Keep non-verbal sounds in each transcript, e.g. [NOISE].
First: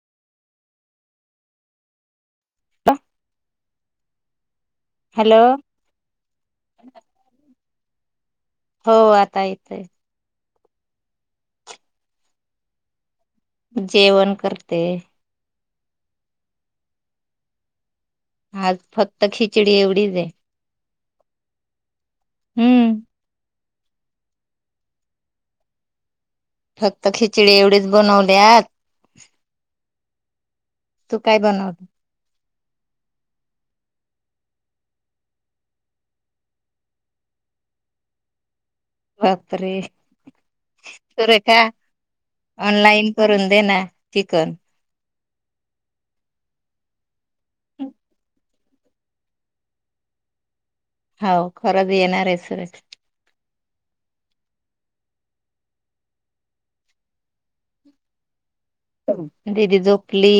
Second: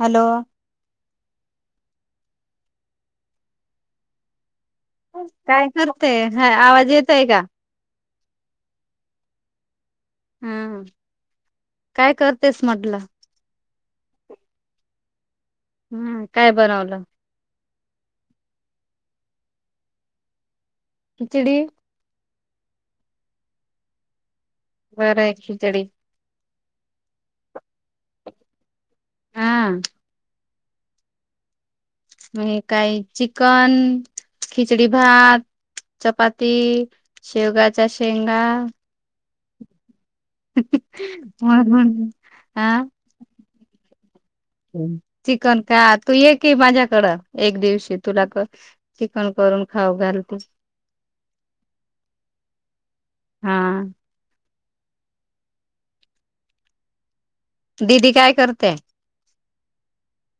Hello का [INAUDIBLE] काय करतेय हा आवाज येतोय का हो आता येतोय हा काय करतेस म्हटलं जेवण करते हम काय बनवलं आज फक्त खिचडी एवढीच हे. खिचडी. हम. बरं आहे खिचडी. फक्त खिचडी एवढीच बनवल्या आ हम्म. तू काय बनवल? मी काय चिकन, खिचडी भात, चपाती शेवगाच्या शेंगा. बापरे! हं हं. सुरेखा मग हा. देना चिकन चिकन का तू ये की माझ्याकडं. एक दिवशी तुला चिकन करून खाऊ घालती. हो खरंच येणार आहे सुरेखा. हा. दिदी काय कर [INAUDIBLE] दिदी झोपली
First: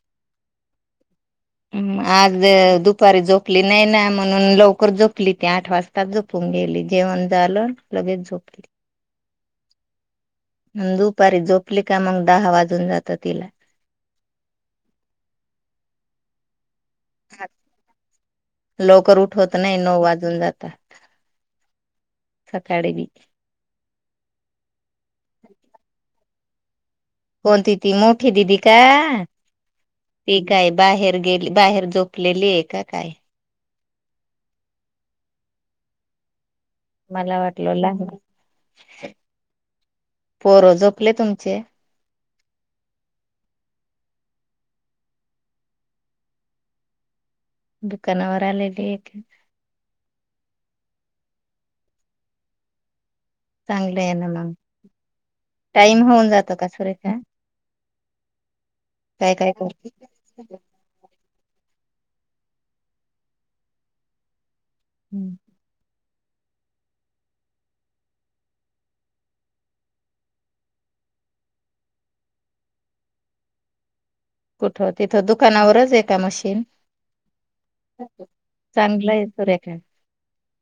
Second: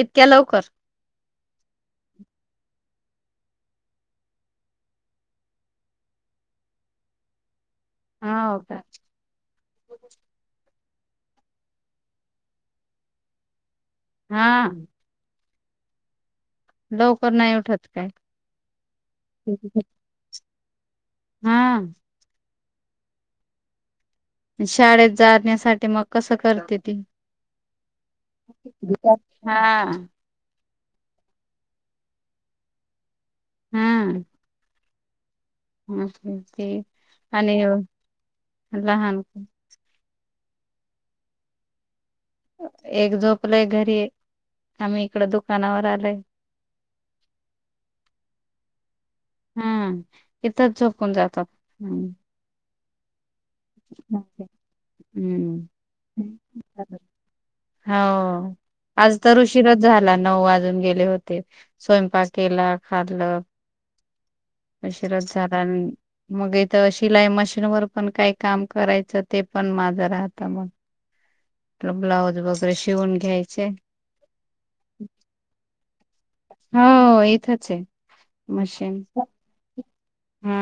इतक्या लवकर? हम्म, आज दुप दुपारी झोपली नाही ना, म्हणून लवकर झोपली ती, आठ वाजता झोपून गेली, जेवण झालं? लगेच हा, हो झोपली. का [INAUDIBLE] दुपारी झोपली का मग दहा वाजून जातं तिला. हा. लवकर नाही उठत काय लोकर उठवत नाही, नऊ वाजून जातात. हा. सकाळीबी. शाळेत जाण्यासाठी मग कसं? करते ती, कोणती ती मोठी दिदी का? हा ती काय. बाहेर गेली, बाहेर झोपलेली आहे की काय? हा. मा मला आणि वाटलं लहान लहान. पोरं झोपले तुमचे? एक झोपलय घरी, आम्ही इकड दुकानावर आलय. दुकानावर आले की एक. हा इथंच झोपून जातात. चांगलं आहे ना मग, हम्म टाईम होऊन जातो का? सुरेखा हाव आज काय तर काय कर उशीरच झाला, नऊ वाजून गेले होते स्वयंपाक केला, खाल्ल उशीरच झाला आणि मग इथ शिलाई मशीन वर पण काय काम करायचं ते पण माझं राहत मग ब्लाऊज वगैरे शिवून घ्यायचे कुठं? तिथं दुकानावरच एक मशीन? हो इथंच आहे मशीन चांगलं आहे हा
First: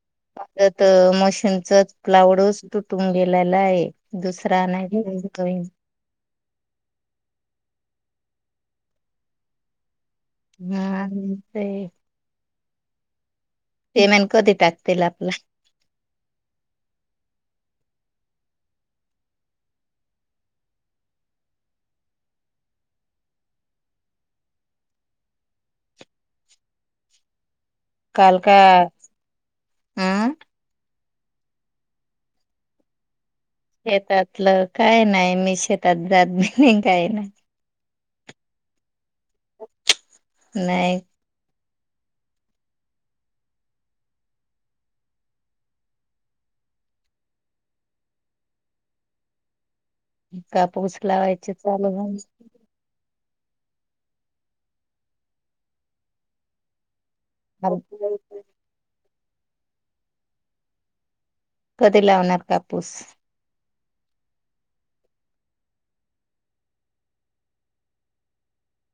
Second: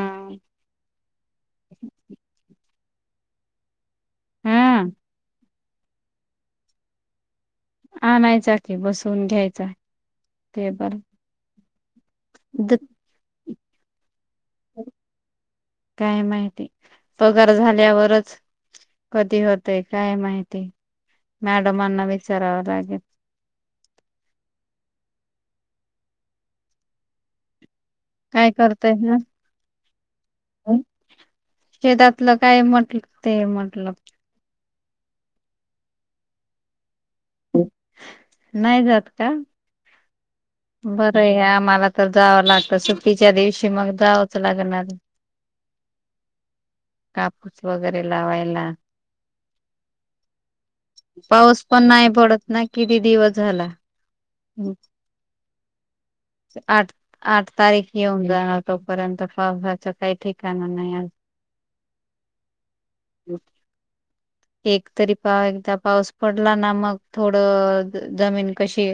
त मशीनचा प्लायवूडूच तुटून गेलेला आहे दुसरा हा नाही आणायचा की बसवून घ्यायचा हा ते द पमेंट. काय माहिती पगार झाल्यावरच. कधी होतय काय माहिती मॅडमांना विचारावा लागेल. काय कालकाय करतय ना हम् शेतातलं काय म्हटलं. ते म्हटलं शेतातलं काय नाही मी शेतात जात नाही. काही नाही. नाही जात का. नाही बरं आहे आम्हाला तर जावं लागत सु्टीच्या दिवशी मग जावंच लागणार कापूस वगैरे लावायला. कापूस लावायचे पाऊस पण चालू नाही पडत ना किती दिवस झाला. आठ आठ तारीख झाले येऊन जाणार तोपर्यंत. पावसाचा काय ठिकाणा नाही अजू कधी लावणार कापूस. एक तरी पा एकदा पाऊस पडला ना मग थोड जमीन कशी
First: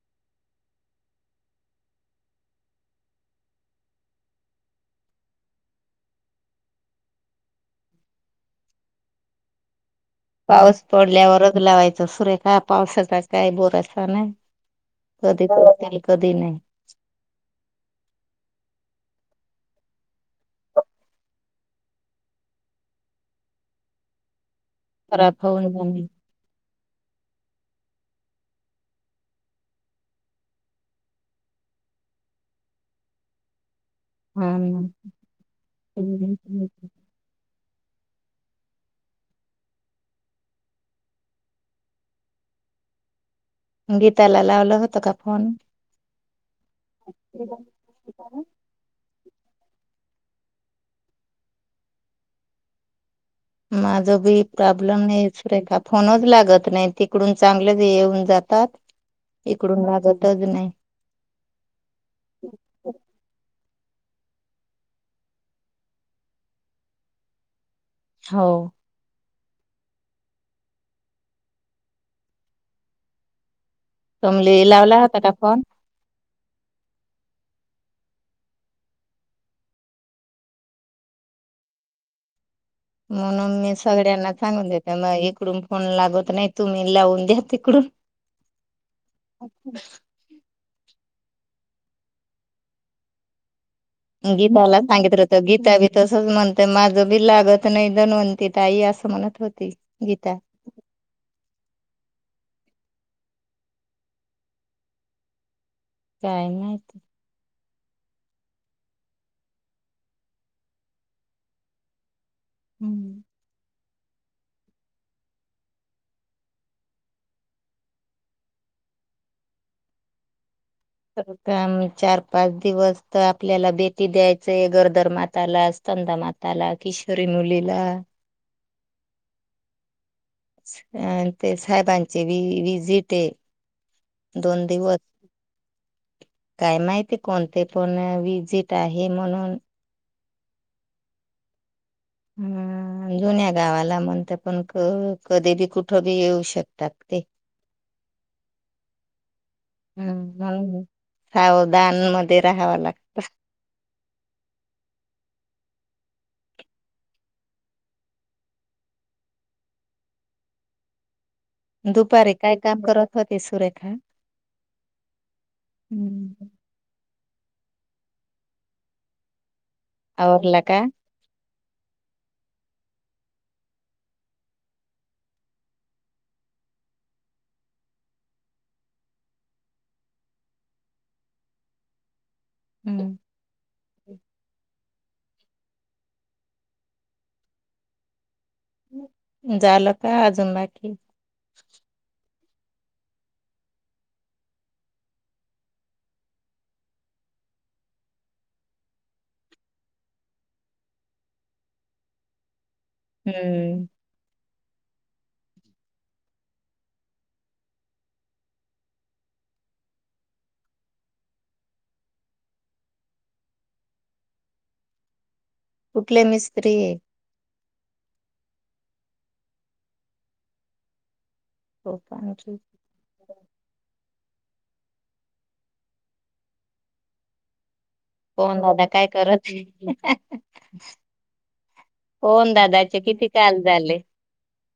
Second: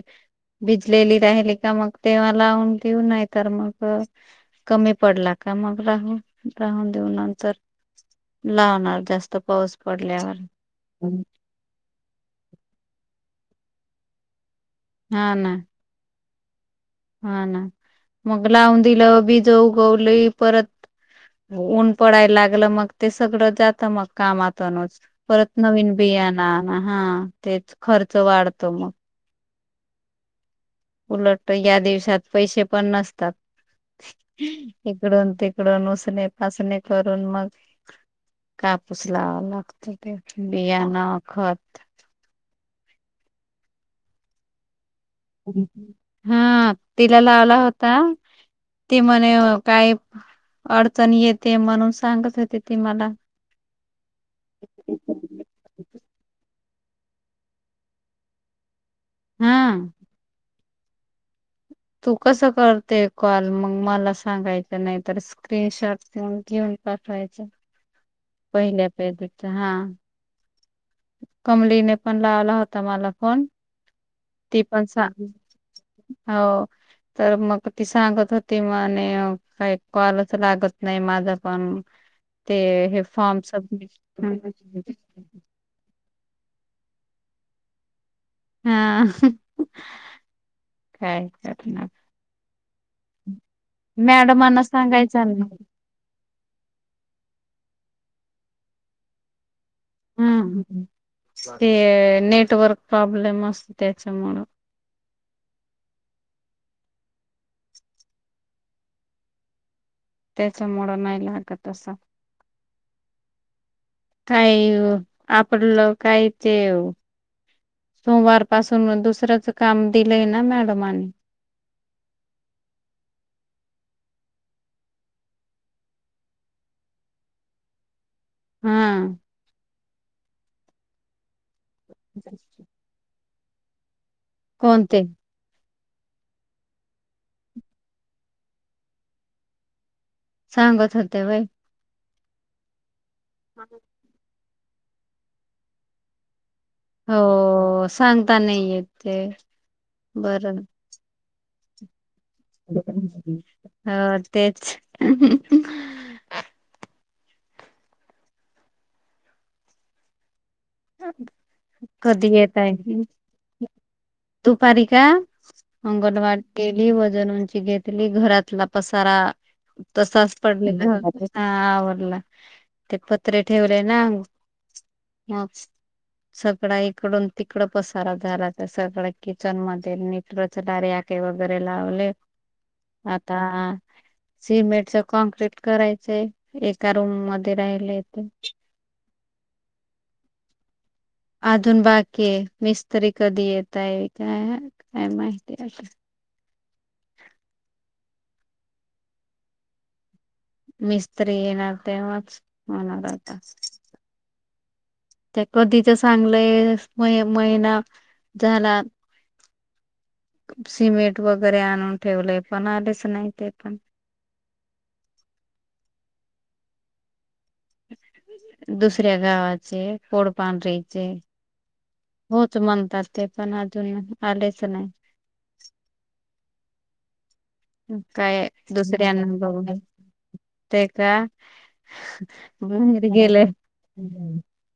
भिजलेली राहिली का मग तेव्हा लावून देऊ नाही तर मग कमी पडला का मग राहू राहून देऊ नंतर लावणार जास्त पाऊस पडल्या पाऊस पडल्यावरच लावायच सुरेखा पावसाचा काही बोरासा नाही. हा कधी ना पडेल कधी नाही. हा ना. मग लावून दिलं, बिज उगवली, परत ऊन पडायला लागलं, मग ते सगळं जात मग कामात तुनच खराब परत होऊन नवीन जाईल बिया आणा. हा हा. तेच खर्च वाढतो मग. उलट या दिवसात पैसे पण नसतात. हा ना. इकडून तिकडून उसने पासने करून मग कापूस लावाव लागतोय, बियाणं, खत गीताला लावलं होतं का फोन [UNINTELLIGIBLE] हा. तिला लावला होता. ती म्हण काही काय अडचण येते म्हणून सांगत होते ती मला माझं बी प्रॉब्लेम नाही सुरेखा फोनच लागत नाही तिकडून चांगले येऊन जातात हा. इकडून लागतच नाई. तू कस करते कॉल मग मला? सांगायच नाही तर स्क्रीनशॉटन घेऊन पाठवायच. हो पहिल्या [UNINTELLIGIBLE] हा. कमलीने पण लावला होता मला फोन. कमली ती पण लावला होता सांग का फोन? हो तर मग ती सांगत होती मणे काही कॉलच लागत नाही माझ पण. ते हे फॉर्म म्हणून मी सबमिट सगळ्यांना सांगून देते मग इकडून फोन लागत नाही तुम्ही लावून द्या तिकडून. हा. काय करनार. गीताला सांगितलं होत गीता बी तसच म्हणत माझं बी लागत नाही. धणवंती ताई असं म्हणत होती. गीता हम हा. ते नेट टवर्क प्रॉब्लेम असतेच्यामुळं. काय माहीत? त्याच्यामुळं नाही लागत असंल. हम्म. काही आपलं काही ते सोमवार पाासून दुसऱच काम दिलंय ना मॅडम तर काम चार पाच दिवस तर आपल्याला बेटी द्यायचय गर्दर माताला स्कंदा माताला किशोरी मुलीला हा अ तेच साहेबांचे विजिटे दोन दिवस कोणते [INAUDIBLE] काय माहिती कोणते पण विजिट आहे म्हणून सांगत होते व्हय हम्म जुन्या गावाला म्हणल पण क कधी बी कुठं बी येऊ शकत हो सांगता नाही येत ते [INAUDIBLE] बरं दानमध्ये [INAUDIBLE] हो तेच हम कधी दुपारी काय बेत आहे काम करत होते सुरेखा? [INAUDIBLE] दुपारी का अंगनवाडी हम्म केली बंद जणूंची घेतली घरातला पसारा. तसाच आवरला का? पडलेलं हां आवरला ते पत्रे ठेवलेय ना मग सगळ इकडून तिकड पसारा झाला त्या सगळ्या किचन मध्ये नीट [UNINTELLIGIBLE] वगैरे लावले. हम्म आता सिमेंटच कॉनक्रीट करायचंय एका रूम मध्ये राहिलंय ते. झालं का अजून नाही? अजून बाकी आहे. मिस्त्री कधी येतय काय काय माहिती आता. मिस्त्री येणार तेव्हाच होणार आता हम्म ते कधीच सांगलय मे महिना झाला सिमेंट वगैरे आणून ठेवलंय पण आलेच नाही ते पण कुठले मीस्त्री आहे दुसऱ्या गावाचे पोडपांढरीेचे हो का? आणखी होच म्हणतात ते. पण अजून आलेच नाही. काय पवन दादा काय दुसऱ्यांना करत बघू आहे? ते का पवन दादाचे बाहिर किती गेले काल झाले?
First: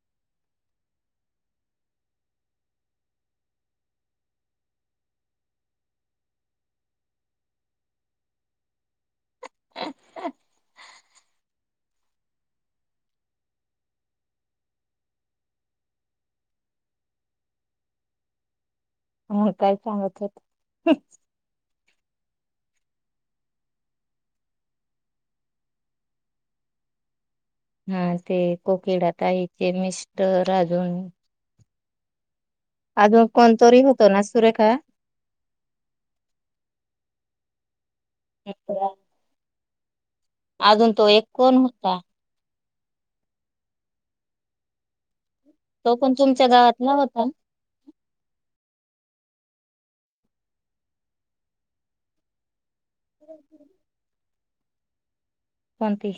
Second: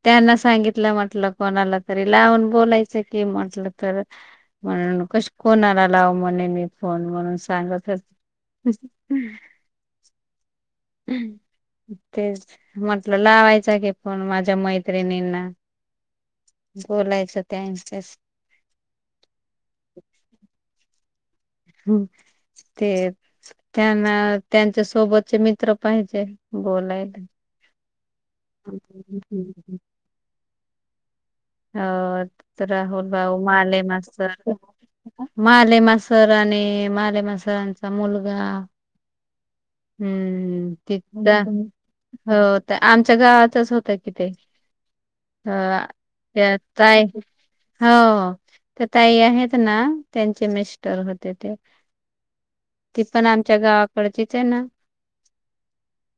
त्यांना सांगितलं म्हटलं कोणाला तरी लावून बोलायचं कि म्हटलं तर म्हणून कस कोणाला लाव म्हणे मी फोन म्हणून सांगत. [INAUDIBLE] [INAUDIBLE] तेच म्हटलं लावायच की फोन माझ्या मैत्रिणींना बोलायचं त्यांच्याशी हम्म काय सांगत होत ते त्यांना त्यांच्या सोबतचे मित्र पाहिजे बोलायला. हां ते कोकिडा ताईचे मिस्टर अजून हो राहुल अजून भाऊ माले कोणतरी होतं ना मासर सुरेखा? माले मासर आणि माले मासर आणि मुलगा हम्म अजून तो एक कोण तिथं होता? हो आमच्या गावातच होतं कि ते. हां तो पण तुमच्या तेयात गावातला काय होता ना? हो ते ताई आहेत ना त्यांचे मिस्टर होते ते. ती पण आमच्या गावाकडची. त्यांना कोणती.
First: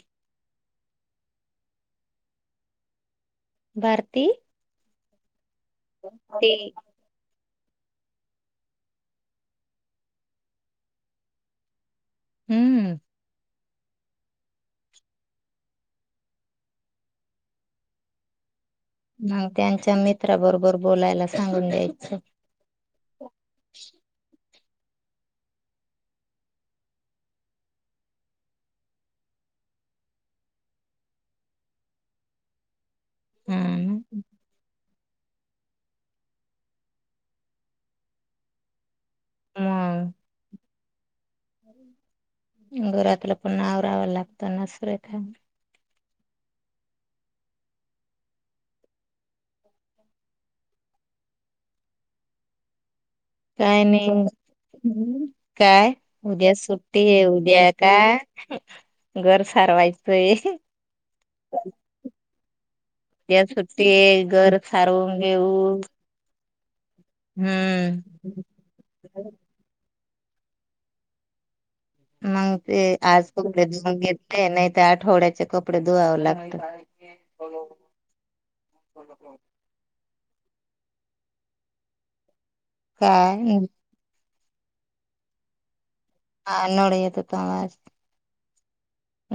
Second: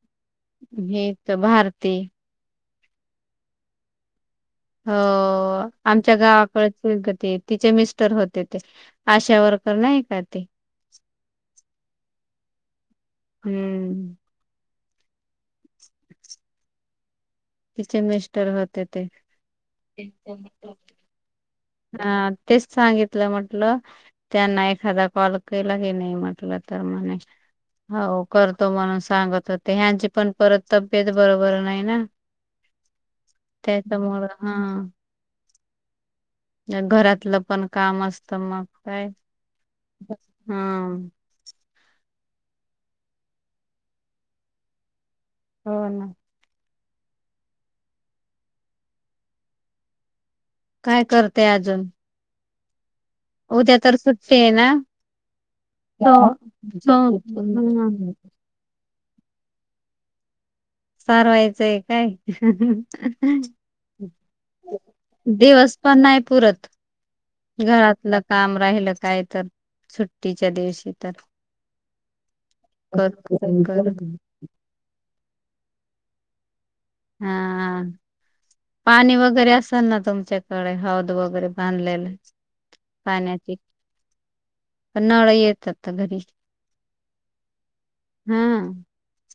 हे त भारती भारती हो आमच्या ते गावाकडची क ती. तिचे मिस्टर होते ते आशा वर्कर नाही का ते. हम्म हम्म तिचे मिस्टर होत मग त्यांच्या मित्राबरोबर बोलायला सांगीन. हा तेच सांगित ल म्हटलं त्यांना एक खादा कॉल केला की नाही म्हटलं तर म्हणे हो करतो म्हणून सांगत होते ह्यांची पण परत तब्येत बरोबर नाही ना हम्म त्याच्यामुळ हा घरातलं पण काम असत मग काय मग हम घरातलं पण आवराव लागतं ना सुरेखा. हो ना. काय करते अजून. उद्या काय तर सुट्टी आहे ना नाही काय हो. उद्या सो सुट्टी आहे उद्या काय घर सारवायचंय. सारवायचंय काय. उद्या सुट्टी आहे घर सारवून घेऊ दिवस पण नाही पुरत. हम्म घरातलं काम राहिलं काय तर सुुट्टीच्या दिवशी तर मग ते कर आज कपडे कर धुऊन घेते नाही त आठवड्या चे कपडे धुवावं लागतात. हा पाणी वगैरे असल ना तुमच्या कडे हौद वगैरे बांधलेली [UNINTELLIGIBLE] पण नळं येतात घरी हा नड येतो तवाच हा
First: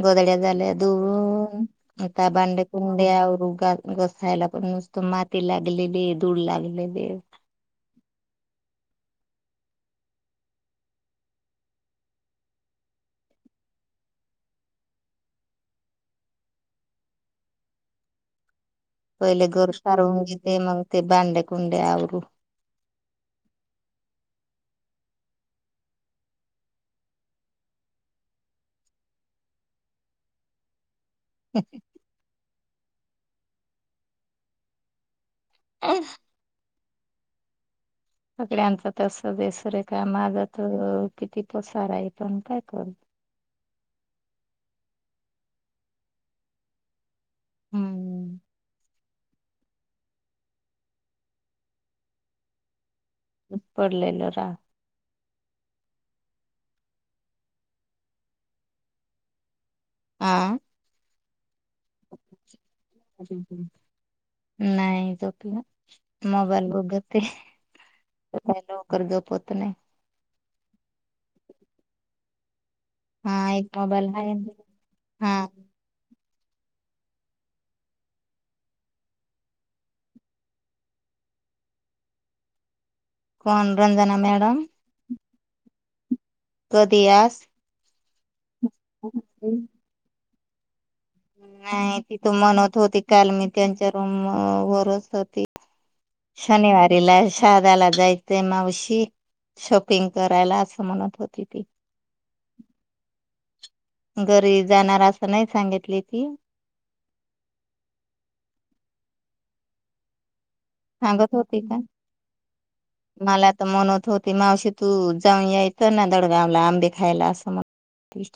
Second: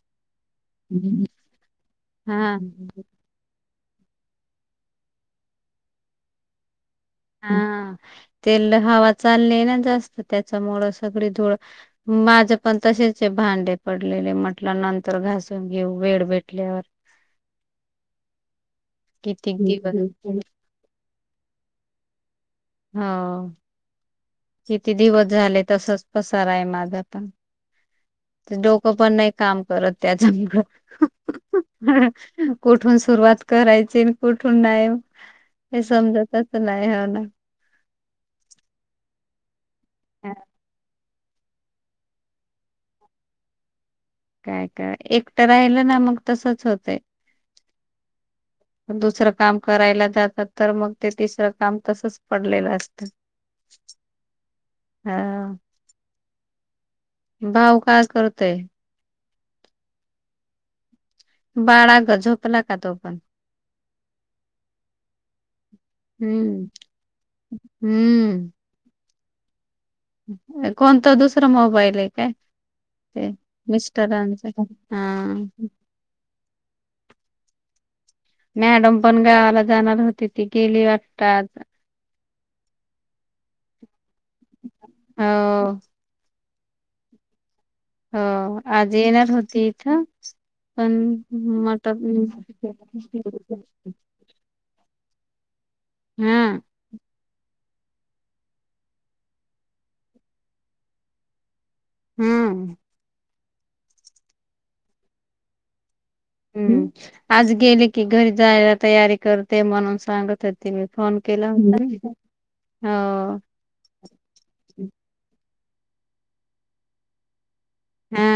गोधड्या झाल्या धुवून आता हा भांडीकुंडी आवरू घसायला पण नुसत माती लागलेली धूळ लागलेली हा तेल हवा चालीय ना जास्त त्याच्यामुळं सगळी धूळ माझ पण तसेच आहे भांडे पडलेले म्हटलं नंतर घासून घेऊ वेळ भेटल्यावर पहिल किती घर दिवस सारवून घेते मग ते भांडे कुंडे आवरू हो किती दिवस झाले तसच पसारा आहे माझा आता ते डोकं पण नाही काम करत त्याच्या मूळ [UNINTELLIGIBLE] कुठून सुरुवात करायची न कुठून नाही हे समजतच नाही ह [INAUDIBLE] सगळ्यांच तस बेसूर आहे कामा गत अ किती पसारा आहे पण काय करू काय काय एकटं राहिलं ना मग तसच होतंय हम्म दुसरं काम करायला जात तर मग ते तिसरं काम तसच पडलेलं असत तसंच पडलेलं राहत [INAUDIBLE] भाऊ काय करतोय? [UNINTELLIGIBLE] बाळा ग झोपला का तो पण? नाही झोपला हम्म मोबाईल बघतेय हम्म सकाळी लवकर झोप होत नाही कोणता दुसरा मोबाईल आहे काय ते हा एक मोबाईल आहे मिस्टरांचा घेऊन. हा मॅडम पण गावाला जाणार होती, ती गेली वाटतं आज. कोण रंजना मॅडम. ह कधी आज. हा. आज येणार होती इथं. पण मटर नाही तिथ म्हणत होती, काल मी त्यांच्या रूम वरच होती. हा शनिवारीला शाळेत. मला जायचय मावशी शॉपिंग करायला असं म्हणत होती ती. हम घरी जाणार असं नाही सांगितली. ती हम आज गेली की घरी जायला तयारी कर. ते म्हणून सांगत होती. मी फोन सांगत केला होती का होता ना हो मला तर म्हणवत होती मावशी तू जाऊन याय. चल नादेडगाव ला आंबे खायला असं म्हणत. हा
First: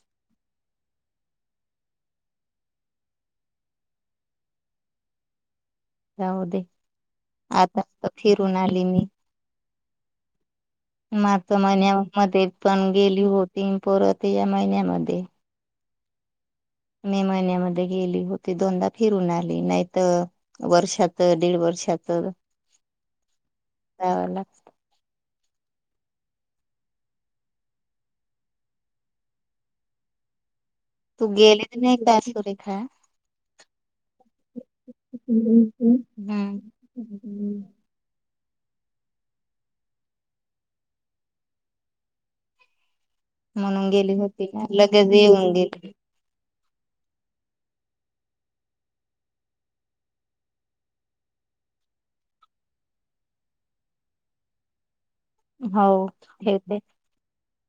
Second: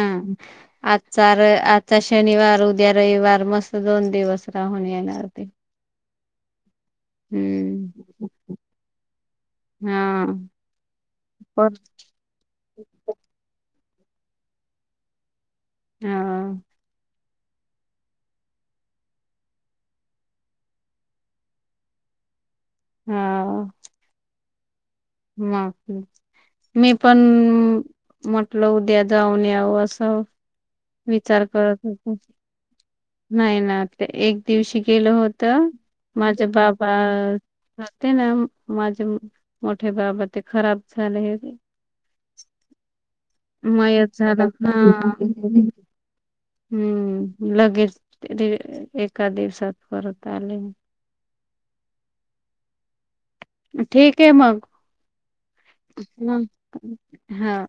आजचार आचा शनिवार. उद्या रविवार मस्त दोन दिवस राहून येणार ते. जाऊ दे आता हम्म तर फिरून आली मी. हा. मार्च पण महिन्या मध्ये पण गेली होती. परत या महिन्यामध्ये. हम्म. मे महिन्यामध्ये गेली होती दोनदा फिरून आली नाहीत वर्षाच दीड वर्षाच. त्याला. [INAUDIBLE] म मी पण म्हटलं उद्या जाऊन याव असं. तू विचार गेले तर करत नाही होत का सुरेखा नाही ना एक दिवशी गेलं होत माझ हम्म बाबा होते ना. माझे मो हे बाबा ते खराब झालेय. म्हणून गेली होती का लगेच येऊन गेली. हम्म लगेच एका दिवसात परत आलीन. ठीक आहे मग. हो ठेवते हा.